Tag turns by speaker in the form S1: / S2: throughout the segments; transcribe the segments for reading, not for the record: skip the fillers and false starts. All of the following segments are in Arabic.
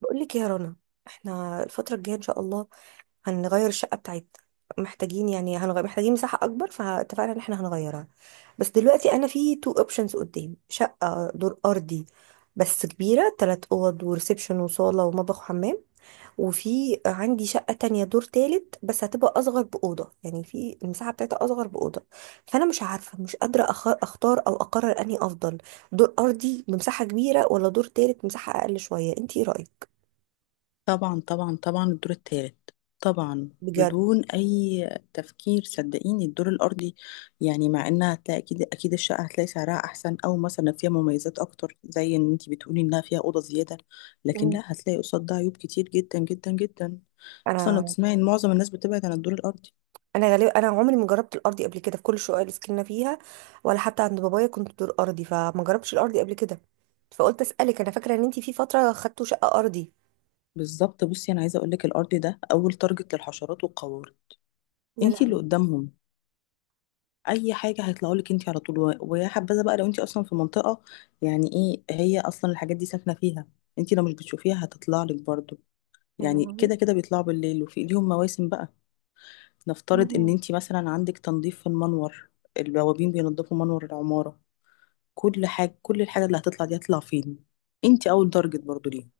S1: بقول لك يا رنا، احنا الفترة الجاية ان شاء الله هنغير الشقة بتاعتنا، محتاجين يعني هنغير، محتاجين مساحة اكبر، فاتفقنا ان احنا هنغيرها. بس دلوقتي انا في تو اوبشنز قدامي، شقة دور ارضي بس كبيرة، تلات اوض وريسبشن وصالة ومطبخ وحمام، وفي عندي شقة تانية دور تالت بس هتبقى اصغر بأوضة، يعني في المساحة بتاعتها اصغر بأوضة. فانا مش عارفة، مش قادرة اختار او اقرر اني افضل دور ارضي بمساحة كبيرة، ولا دور تالت مساحة اقل شوية. انت ايه رأيك؟
S2: طبعا، طبعا، طبعا الدور الثالث. طبعا،
S1: بجد؟
S2: بدون اي تفكير صدقيني الدور الارضي. يعني مع انها هتلاقي اكيد اكيد الشقه هتلاقي سعرها احسن، او مثلا فيها مميزات اكتر، زي ان انت بتقولي انها فيها اوضه زياده. لكن
S1: مم.
S2: لا، هتلاقي قصاد ده عيوب كتير جدا جدا جدا. اصلا لو
S1: انا
S2: تسمعي ان معظم الناس بتبعد عن الدور الارضي.
S1: انا غالبا، انا عمري ما جربت الارضي قبل كده، في كل الشقق اللي سكننا فيها ولا حتى عند بابايا كنت دور ارضي، فما جربتش الارضي قبل كده، فقلت اسالك. انا فاكره ان انت في فتره خدتوا شقه ارضي.
S2: بالظبط، بصي انا عايزه اقول لك، الارضي ده اول تارجت للحشرات والقوارض.
S1: يا
S2: انت اللي
S1: لهوي.
S2: قدامهم، اي حاجه هيطلعوا لك انت على طول. ويا حبذا بقى لو انت اصلا في منطقه، يعني ايه هي اصلا الحاجات دي ساكنه فيها. انت لو مش بتشوفيها هتطلع لك برضو.
S1: يا
S2: يعني كده
S1: لهوي.
S2: كده بيطلعوا بالليل، وفي ليهم مواسم بقى. نفترض ان
S1: مم.
S2: انت مثلا عندك تنظيف في المنور، البوابين بينظفوا منور العماره، كل الحاجه اللي هتطلع دي هتطلع فين؟ انت اول درجه برضو ليه.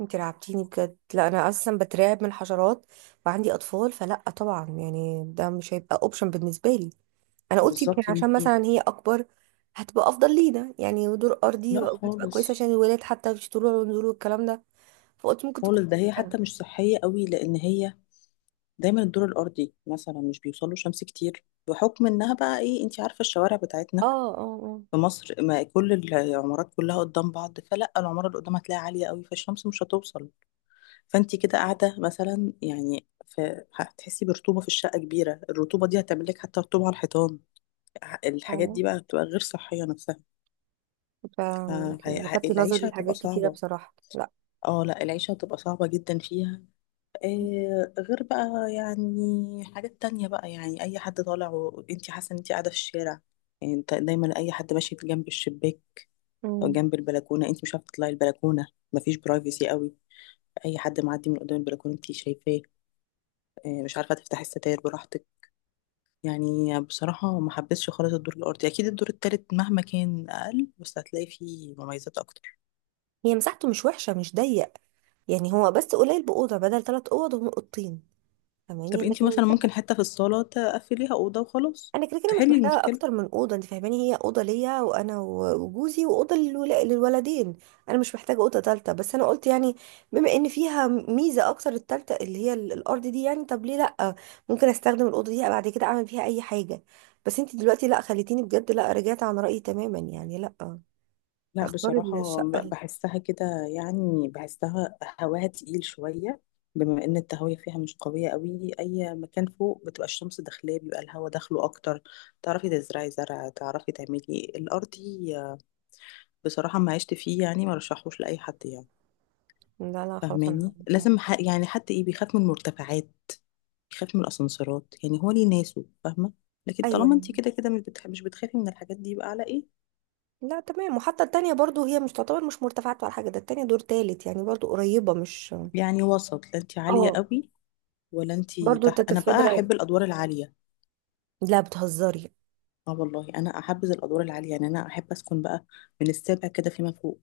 S1: انت رعبتيني بجد. لا انا اصلا بترعب من الحشرات وعندي اطفال، فلا طبعا، يعني ده مش هيبقى اوبشن بالنسبه لي. انا قلت يمكن
S2: بالظبط يا
S1: عشان
S2: بنتي.
S1: مثلا هي اكبر هتبقى افضل لينا يعني، ودور ارضي
S2: لا
S1: هتبقى كويسه
S2: خالص.
S1: عشان الولاد، حتى مش طلوع ونزول والكلام ده، فقلت ممكن
S2: خالص،
S1: تكون.
S2: ده هي حتى مش صحيه قوي، لان هي دايما الدور الارضي مثلا مش بيوصل له شمس كتير، بحكم انها بقى ايه، انت عارفه الشوارع
S1: اه
S2: بتاعتنا
S1: اه اه.
S2: في مصر، ما كل العمارات كلها قدام بعض، فلا العماره اللي قدام هتلاقيها عاليه قوي، فالشمس مش هتوصل. فانت كده قاعده مثلا يعني هتحسي برطوبه في الشقه كبيره، الرطوبه دي هتعمل لك حتى رطوبه على الحيطان. الحاجات
S1: فعلا.
S2: دي بقى بتبقى غير صحيه نفسها،
S1: ف- يعني لفت نظري
S2: فالعيشه هتبقى
S1: لحاجات كتيرة
S2: صعبه.
S1: بصراحة. لا.
S2: اه لا، العيشه هتبقى صعبه جدا فيها. آه، غير بقى يعني حاجات تانية بقى، يعني أي حد طالع وأنت حاسة إن أنت قاعدة في الشارع. يعني أنت دايما أي حد ماشي جنب الشباك أو
S1: مم.
S2: جنب البلكونة، أنت مش عارفة تطلعي البلكونة، مفيش برايفسي قوي. أي حد معدي من قدام البلكونة أنت شايفاه. آه، مش عارفة تفتحي الستاير براحتك. يعني بصراحة ما حبيتش خالص الدور الأرضي. أكيد الدور التالت مهما كان أقل، بس هتلاقي فيه مميزات أكتر.
S1: هي مساحته مش وحشة، مش ضيق، يعني هو بس قليل بأوضة، بدل ثلاث أوض هم أوضتين، فاهماني؟
S2: طب أنت
S1: لكن
S2: مثلا ممكن
S1: المساحة.
S2: حتة في الصالة تقفليها أوضة وخلاص،
S1: انا كده كده مش
S2: تحلي
S1: محتاجه
S2: المشكلة.
S1: اكتر من اوضه، انت فاهماني، هي اوضه ليا، وانا وجوزي، واوضه للولدين. انا مش محتاجه اوضه تالته، بس انا قلت يعني بما ان فيها ميزه اكتر، التالته اللي هي الارض دي، يعني طب ليه لا، ممكن استخدم الاوضه دي بعد كده اعمل فيها اي حاجه. بس انت دلوقتي لا، خليتيني بجد، لا، رجعت عن رايي تماما، يعني لا
S2: لا
S1: اختار
S2: بصراحة،
S1: الشقه ال-.
S2: بحسها كده. يعني بحسها هواها تقيل شوية، بما ان التهوية فيها مش قوية قوي. اي مكان فوق بتبقى الشمس داخلاه، بيبقى الهوا داخله اكتر، تعرفي تزرعي زرع، تعرفي تعملي الارضي. بصراحة ما عشت فيه، يعني ما رشحوش لأي حد يعني.
S1: لا لا خلاص انا
S2: فاهماني
S1: هعمل.
S2: لازم يعني حتى ايه، بيخاف من المرتفعات، بيخاف من الاسانسيرات. يعني هو ليه ناسه فاهمة. لكن
S1: ايوه
S2: طالما انت
S1: يعني.
S2: كده كده مش بتخافي من الحاجات دي، يبقى على ايه.
S1: لا تمام. وحتى التانية برضو هي مش تعتبر مش مرتفعات ولا حاجة، ده التانية دور تالت يعني، برضو قريبة مش.
S2: يعني وسط، لا انت عالية
S1: اه.
S2: قوي ولا انتي
S1: برضو
S2: تحت. انا بقى
S1: تتفادى.
S2: احب الادوار العاليه.
S1: لا بتهزري؟
S2: اه والله انا احبذ الادوار العاليه، يعني انا احب اسكن بقى من السابع كده فيما فوق.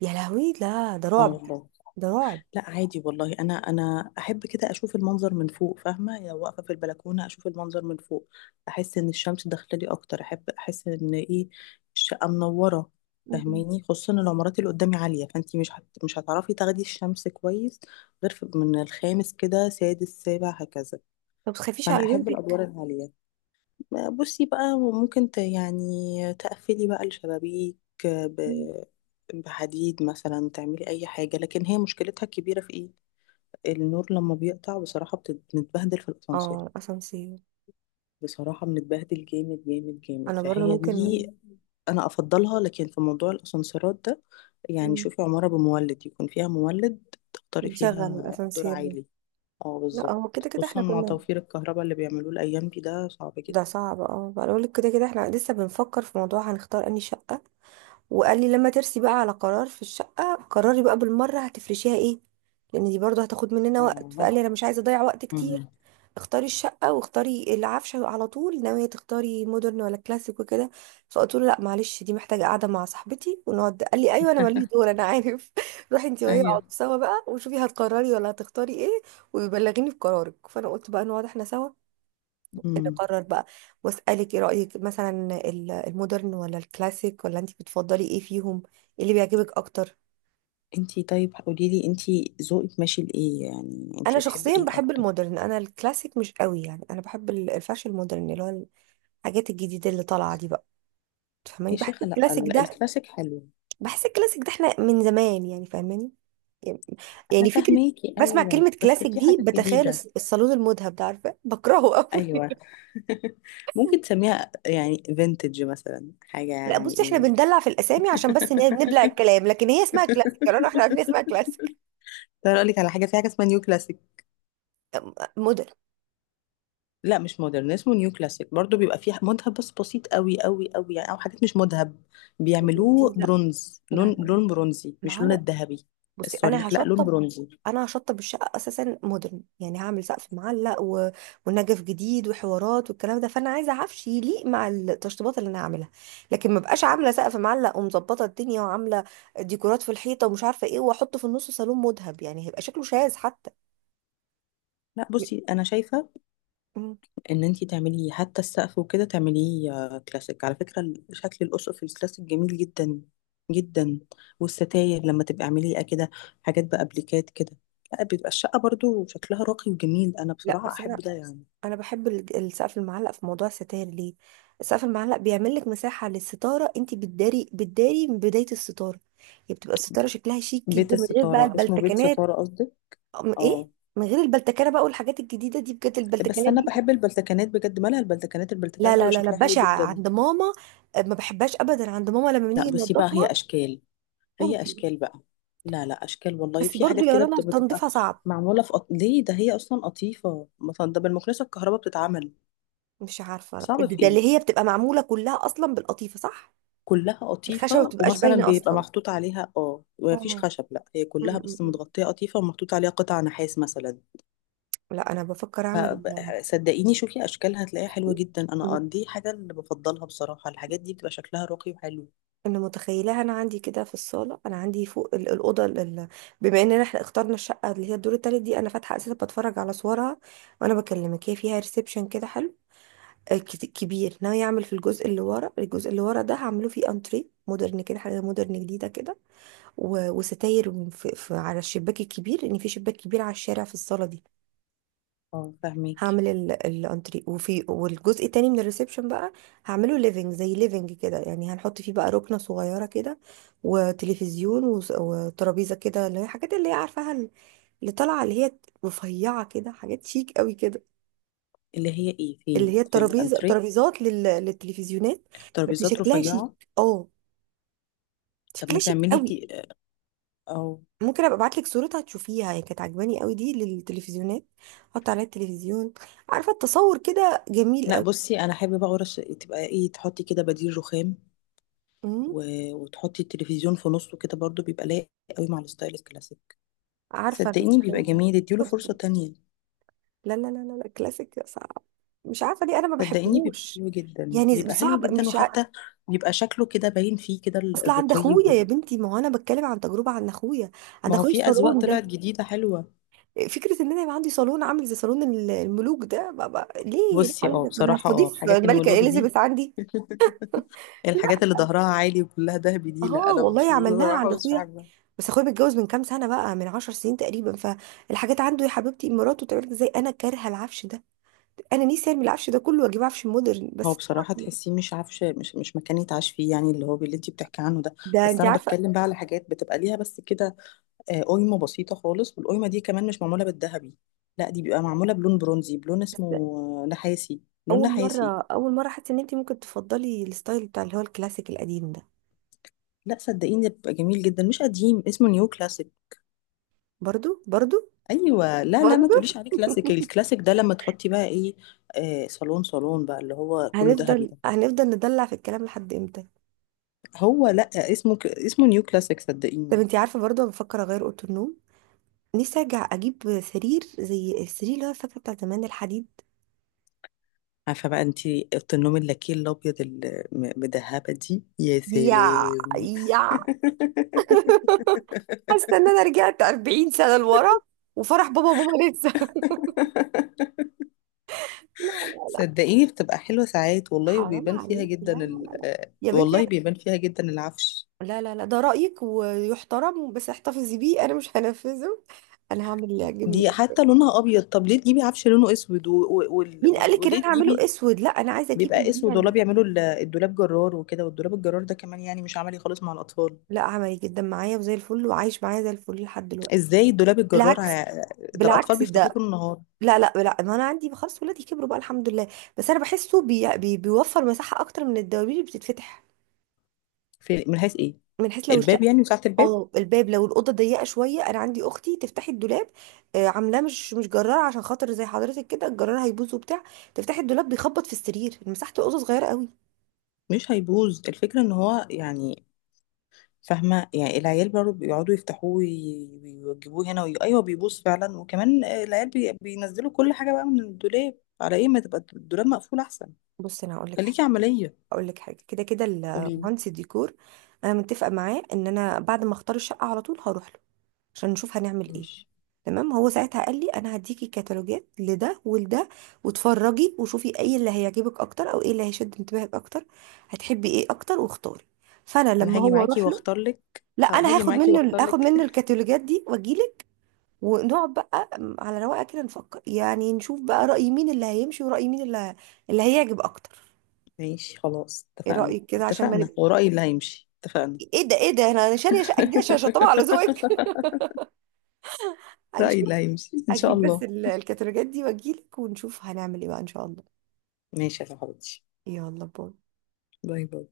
S1: يا لهوي، لا ده
S2: اه
S1: رعب.
S2: والله.
S1: ده رعب.
S2: لا عادي والله، انا احب كده اشوف المنظر من فوق. فاهمه يعني، واقفه في البلكونه اشوف المنظر من فوق، احس ان الشمس داخله لي اكتر. احب احس ان ايه، الشقه منوره.
S1: مم.
S2: فاهماني، خصوصا العمارات اللي قدامي عاليه، فانتي مش هتعرفي تاخدي الشمس كويس، غير من الخامس كده، سادس، سابع، هكذا.
S1: طب تخافيش
S2: فانا
S1: على
S2: احب
S1: بنتك؟
S2: الادوار العاليه. بصي بقى ممكن يعني تقفلي بقى الشبابيك
S1: مم.
S2: ب- بحديد مثلا، تعملي اي حاجة. لكن هي مشكلتها الكبيرة في ايه، النور لما بيقطع بصراحة بنتبهدل في الاسانسير،
S1: اه اسانسير.
S2: بصراحة بنتبهدل جامد جامد جامد.
S1: انا برضو
S2: فهي
S1: ممكن.
S2: دي انا افضلها، لكن في موضوع الاسانسيرات ده. يعني
S1: مم.
S2: شوفي عمارة بمولد، يكون فيها مولد، تختاري
S1: نشغل
S2: فيها دور
S1: الاسانسير ده.
S2: عالي. اه
S1: لا
S2: بالظبط،
S1: هو كده كده
S2: خصوصا
S1: احنا
S2: مع
S1: كنا.
S2: توفير الكهرباء اللي بيعملوه الايام دي، ده صعب
S1: ده
S2: جدا.
S1: صعب، اه. بقول لك كده كده احنا لسه بنفكر في موضوع هنختار اني شقة، وقال لي لما ترسي بقى على قرار في الشقة قرري بقى بالمرة هتفرشيها ايه، لان دي برضه هتاخد مننا وقت،
S2: اه.
S1: فقال لي انا مش عايزة اضيع وقت كتير،
S2: مم.
S1: اختاري الشقة واختاري العفشة على طول، ناوية تختاري مودرن ولا كلاسيك وكده، فقلت له لا معلش، دي محتاجة قعدة مع صاحبتي ونقعد، قال لي ايوه انا ماليش دور انا عارف روحي انت وهي
S2: ايوه.
S1: اقعدوا سوا بقى وشوفي هتقرري ولا هتختاري ايه، وبلغيني بقرارك. فانا قلت بقى نقعد احنا سوا
S2: امم
S1: نقرر بقى، واسالك ايه رايك مثلا، المودرن ولا الكلاسيك، ولا انت بتفضلي ايه فيهم، ايه اللي بيعجبك اكتر؟
S2: انتي طيب قولي لي، انتي ذوقك ماشي لايه، يعني
S1: انا
S2: انتي بتحبي
S1: شخصيا
S2: ايه
S1: بحب
S2: اكتر؟
S1: المودرن، انا الكلاسيك مش قوي يعني، انا بحب الفاشن المودرن، اللي هو الحاجات الجديده اللي طالعه دي بقى، تفهماني؟
S2: يا
S1: بحس
S2: شيخه لا،
S1: الكلاسيك ده،
S2: الكلاسيك حلو.
S1: بحس الكلاسيك ده احنا من زمان يعني، فاهماني؟ يعني،
S2: انا
S1: يعني فكره،
S2: فاهماكي
S1: بسمع
S2: ايوه،
S1: كلمه
S2: بس
S1: كلاسيك
S2: في
S1: دي
S2: حاجات
S1: بتخيل
S2: جديده.
S1: الصالون المذهب ده، عارفه بكرهه قوي
S2: ايوه. ممكن تسميها يعني فينتج مثلا، حاجه
S1: لا
S2: يعني
S1: بصي، احنا
S2: ايه.
S1: بندلع في الاسامي عشان بس نبلع الكلام، لكن هي اسمها كلاسيك، يعني احنا عارفين اسمها كلاسيك.
S2: ترى اقول لك على حاجه، في حاجه اسمها نيو.
S1: مدن.
S2: لا مش مودرن، اسمه نيو كلاسيك. برضو بيبقى فيه مذهب بس بسيط قوي قوي قوي، يعني او حاجات مش مذهب،
S1: مدينتي،
S2: بيعملوه
S1: لا
S2: برونز،
S1: لا
S2: لون
S1: لا لا،
S2: لون برونزي،
S1: ما
S2: مش
S1: هو
S2: لون
S1: انا،
S2: الذهبي
S1: بصي انا
S2: الصريح. لا، لون
S1: هشطب،
S2: برونزي.
S1: انا هشطب الشقه اساسا مودرن، يعني هعمل سقف معلق، و... ونجف جديد وحوارات والكلام ده، فانا عايزه عفش يليق مع التشطيبات اللي انا هعملها، لكن ما بقاش عامله سقف معلق ومظبطه الدنيا وعامله ديكورات في الحيطه ومش عارفه ايه، واحط في النص صالون مذهب، يعني هيبقى شكله شاذ حتى.
S2: لا بصي انا شايفه
S1: م-
S2: ان انتي تعمليه، حتى السقف وكده تعمليه كلاسيك. على فكره شكل الاسقف الكلاسيك جميل جدا جدا. والستاير لما تبقى اعمليه كده، حاجات بابليكات كده، لا بيبقى الشقه برضو شكلها راقي وجميل. انا
S1: لا
S2: بصراحه
S1: بس
S2: احب
S1: انا،
S2: ده يعني.
S1: انا بحب السقف المعلق. في موضوع الستاير ليه، السقف المعلق بيعمل لك مساحه للستاره، انت بتداري من بدايه الستاره، هي بتبقى الستاره شكلها شيك
S2: بيت
S1: جدا من غير بقى
S2: الستاره، اسمه بيت
S1: البلتكنات.
S2: ستاره قصدي.
S1: ايه.
S2: اه،
S1: من غير البلتكنه بقى، والحاجات الجديده دي بجد،
S2: بس
S1: البلتكنات
S2: انا
S1: دي.
S2: بحب البلتكانات بجد. مالها البلتكانات؟
S1: لا
S2: البلتكانات
S1: لا
S2: بيبقى
S1: لا لا،
S2: شكلها حلو
S1: بشعه
S2: جدا.
S1: عند ماما، أه، ما بحبهاش ابدا عند ماما لما
S2: لا
S1: بنيجي
S2: بصي بقى، هي
S1: ننضفها.
S2: اشكال، هي
S1: ممكن.
S2: اشكال بقى، لا لا، اشكال والله.
S1: بس
S2: في
S1: برضو
S2: حاجات
S1: يا
S2: كده
S1: رنا
S2: بتبقى
S1: تنظيفها صعب.
S2: ليه ده، هي اصلا قطيفه مثلا، ده بالمكنسه الكهرباء بتتعمل.
S1: مش عارفه،
S2: صعب
S1: ده
S2: في
S1: ده اللي
S2: ايه،
S1: هي بتبقى معموله كلها اصلا بالقطيفه، صح؟
S2: كلها
S1: الخشبه ما
S2: قطيفه،
S1: بتبقاش
S2: ومثلا
S1: باينه
S2: بيبقى
S1: اصلا،
S2: محطوط عليها، اه مفيش
S1: اه.
S2: خشب، لا هي كلها بس متغطيه قطيفه، ومحطوط عليها قطع نحاس مثلا.
S1: لا انا بفكر
S2: ف-
S1: اعمل.
S2: ب- صدقيني شوفي اشكالها، هتلاقيها حلوه جدا. انا
S1: مت-
S2: دي حاجه اللي بفضلها بصراحه. الحاجات دي بتبقى شكلها راقي وحلو.
S1: انا متخيلها، انا عندي كده في الصاله، انا عندي فوق الاوضه بما اننا احنا اخترنا الشقه اللي هي الدور التالت دي، انا فاتحه اساسا بتفرج على صورها وانا بكلمك، هي فيها ريسبشن كده حلو، آه، كبير. ناوي اعمل في الجزء اللي ورا، الجزء اللي ورا ده هعمله فيه انتري مودرن كده، حاجه مودرن جديده كده، وستاير في على الشباك الكبير، لان في شباك كبير على الشارع في الصاله دي.
S2: اه فاهمك.
S1: هعمل الانتري، وفي والجزء التاني من الريسبشن بقى هعمله ليفنج زي ليفنج كده يعني، هنحط فيه بقى ركنة صغيرة كده وتلفزيون وترابيزة كده، اللي هي الحاجات اللي هي عارفاها، اللي طالعة اللي هي رفيعة كده، حاجات شيك قوي كده.
S2: اللي هي ايه
S1: اللي هي
S2: فين، في
S1: الترابيزة،
S2: الانتريه؟
S1: ترابيزات للتلفزيونات، بس
S2: ترابيزات
S1: شكلها شيك،
S2: رفيعه.
S1: اه،
S2: طب ما
S1: شكلها شيك
S2: تعملي
S1: قوي.
S2: او،
S1: ممكن ابقى ابعت لك صورتها تشوفيها، هي كانت عجباني قوي دي للتلفزيونات، احط عليها التلفزيون، عارفة التصور كده جميل
S2: لا بصي انا حابه بقى، ورش تبقى ايه، تحطي كده بديل رخام،
S1: قوي،
S2: و... وتحطي التلفزيون في نصه كده، برضو بيبقى لايق قوي مع الستايل الكلاسيك.
S1: عارفة
S2: صدقيني بيبقى
S1: الستايل ده؟
S2: جميل، اديله
S1: شفته.
S2: فرصه تانية.
S1: لا لا لا لا لا، كلاسيك صعب، مش عارفة ليه أنا ما
S2: صدقيني بيبقى
S1: بحبهوش،
S2: حلو جدا،
S1: يعني
S2: بيبقى حلو
S1: صعب
S2: جدا،
S1: مش ع...
S2: وحتى بيبقى شكله كده باين فيه كده
S1: أصل عند
S2: الرقي
S1: أخويا يا بنتي، ما هو أنا بتكلم عن تجربة، عند أخويا، عند
S2: ما هو
S1: أخويا
S2: في اذواق
S1: الصالون
S2: طلعت
S1: ده،
S2: جديده حلوه.
S1: فكرة إن أنا يبقى عندي صالون عامل زي صالون الملوك ده، بابا ليه، ليه
S2: بصي
S1: حضرتك، أنا
S2: بصراحه
S1: هستضيف
S2: حاجات
S1: الملكة
S2: المولوج دي.
S1: إليزابيث عندي؟
S2: الحاجات اللي
S1: لا.
S2: ظهرها عالي وكلها دهبي دي، لا
S1: اه
S2: انا
S1: والله عملناها عند
S2: بصراحه مش
S1: أخويا،
S2: بحبها.
S1: بس أخويا متجوز من كام سنة بقى، من عشر سنين تقريبا، فالحاجات عنده يا حبيبتي مراته تعمل، زي أنا كارهة العفش ده، انا نفسي ارمي العفش ده كله واجيب عفش مودرن،
S2: هو
S1: بس
S2: بصراحة
S1: طبعا
S2: تحسيه مش عارفة، مش مكان يتعاش فيه يعني، اللي هو اللي انت بتحكي عنه ده.
S1: ده
S2: بس
S1: انت
S2: أنا
S1: عارفه.
S2: بتكلم بقى على حاجات بتبقى ليها بس كده، قايمة بسيطة خالص، والقايمة دي كمان مش معمولة بالذهبي، لا دي بيبقى معمولة بلون برونزي، بلون اسمه
S1: بس
S2: نحاسي، لون
S1: اول مره
S2: نحاسي.
S1: اول مره حاسه ان انت ممكن تفضلي الستايل بتاع اللي هو الكلاسيك القديم ده.
S2: لا صدقيني ده بيبقى جميل جدا، مش قديم، اسمه نيو كلاسيك.
S1: برضو، برضو،
S2: أيوة لا لا، ما
S1: برضو
S2: تقوليش عليه كلاسيك، الكلاسيك ده لما تحطي بقى ايه صالون، صالون بقى اللي هو كله ذهبي ده.
S1: هنفضل ندلع في الكلام لحد امتى؟
S2: هو لا، اسمه نيو كلاسيك
S1: طب
S2: صدقيني.
S1: انت عارفه، برضو انا بفكر اغير اوضه النوم، نفسي ارجع اجيب سرير زي السرير اللي هو فاكره بتاع زمان الحديد.
S2: عارفه بقى انت اوضه النوم اللاكيه الابيض المدهبه دي، يا
S1: يا
S2: سلام.
S1: يا حاسه ان انا رجعت 40 سنه لورا وفرح بابا وماما لسه لا لا لا،
S2: صدقيني بتبقى حلوه ساعات والله،
S1: حرام
S2: وبيبان فيها
S1: عليك، لا
S2: جدا
S1: لا لا لا، يا بنتي،
S2: والله بيبان فيها جدا العفش.
S1: لا لا لا، ده رأيك ويحترم بس احتفظي بيه، انا مش هنفذه، انا هعمل اللي يعجبني
S2: دي
S1: كده.
S2: حتى لونها ابيض، طب ليه تجيبي عفش لونه اسود،
S1: مين قالك ان انا
S2: وليه
S1: هعمله
S2: تجيبي؟
S1: اسود؟ لا انا عايزه اجيب
S2: بيبقى
S1: اللي هي
S2: اسود والله،
S1: ال-.
S2: بيعملوا الدولاب جرار وكده. والدولاب الجرار ده كمان يعني مش عملي خالص مع الاطفال.
S1: لا عملي جدا معايا وزي الفل، وعايش معايا زي الفل لحد دلوقتي،
S2: ازاي الدولاب الجرار
S1: بالعكس،
S2: ده الاطفال
S1: بالعكس
S2: بيفتحوه
S1: ده.
S2: طول النهار؟
S1: لا لا لا، ما انا عندي خلاص ولادي كبروا بقى الحمد لله، بس انا بحسه بي بي بيوفر مساحه اكتر من الدواليب اللي بتتفتح.
S2: في من حيث ايه،
S1: من حيث لو
S2: الباب
S1: الشقه،
S2: يعني، وساعة الباب
S1: اه الباب، لو الاوضه ضيقه شويه، انا عندي اختي تفتحي الدولاب، آه، عاملاه مش جرار عشان خاطر زي حضرتك كده، الجرار هيبوظ وبتاع، تفتحي الدولاب بيخبط في السرير، مساحه الاوضه صغيره قوي.
S2: مش هيبوظ. الفكرة ان هو يعني، فاهمة يعني، العيال برضه بيقعدوا يفتحوه ويوجبوه هنا ايوه بيبوظ فعلا، وكمان العيال بينزلوا كل حاجة بقى من الدولاب، على ايه ما تبقى الدولاب مقفول احسن.
S1: بص انا هقول لك حاجه،
S2: خليكي عملية.
S1: كده كده
S2: قوليلي.
S1: المهندس الديكور، انا متفقه معاه ان انا بعد ما اختار الشقه على طول هروح له عشان نشوف هنعمل ايه.
S2: ماشي.
S1: تمام، هو ساعتها قال لي انا هديكي كتالوجات لده ولده، واتفرجي وشوفي ايه اللي هيعجبك اكتر، او ايه اللي هيشد انتباهك اكتر، هتحبي ايه اكتر واختاري. فانا
S2: انا
S1: لما
S2: هاجي
S1: هو
S2: معاكي
S1: اروح له،
S2: واختار لك،
S1: لا انا
S2: هاجي
S1: هاخد
S2: معاكي
S1: منه
S2: واختار
S1: هاخد
S2: لك.
S1: منه الكتالوجات دي واجيلك، ونقعد بقى على رواقه كده نفكر يعني، نشوف بقى رأي مين اللي هيمشي ورأي مين اللي اللي هيعجب اكتر.
S2: ماشي خلاص،
S1: ايه
S2: اتفقنا،
S1: رأيك كده عشان ما
S2: اتفقنا،
S1: نبقى،
S2: ورأيي اللي هيمشي، اتفقنا.
S1: ايه ده ايه ده، انا شاريه شقه جديده عشان طبعا على ذوقك
S2: رأيي
S1: هنشوف.
S2: اللي هيمشي إن شاء
S1: اجيب بس
S2: الله.
S1: الكتالوجات دي واجيلك ونشوف هنعمل ايه بقى ان شاء الله.
S2: ماشي يا صاحبتي.
S1: يلا باي.
S2: باي باي.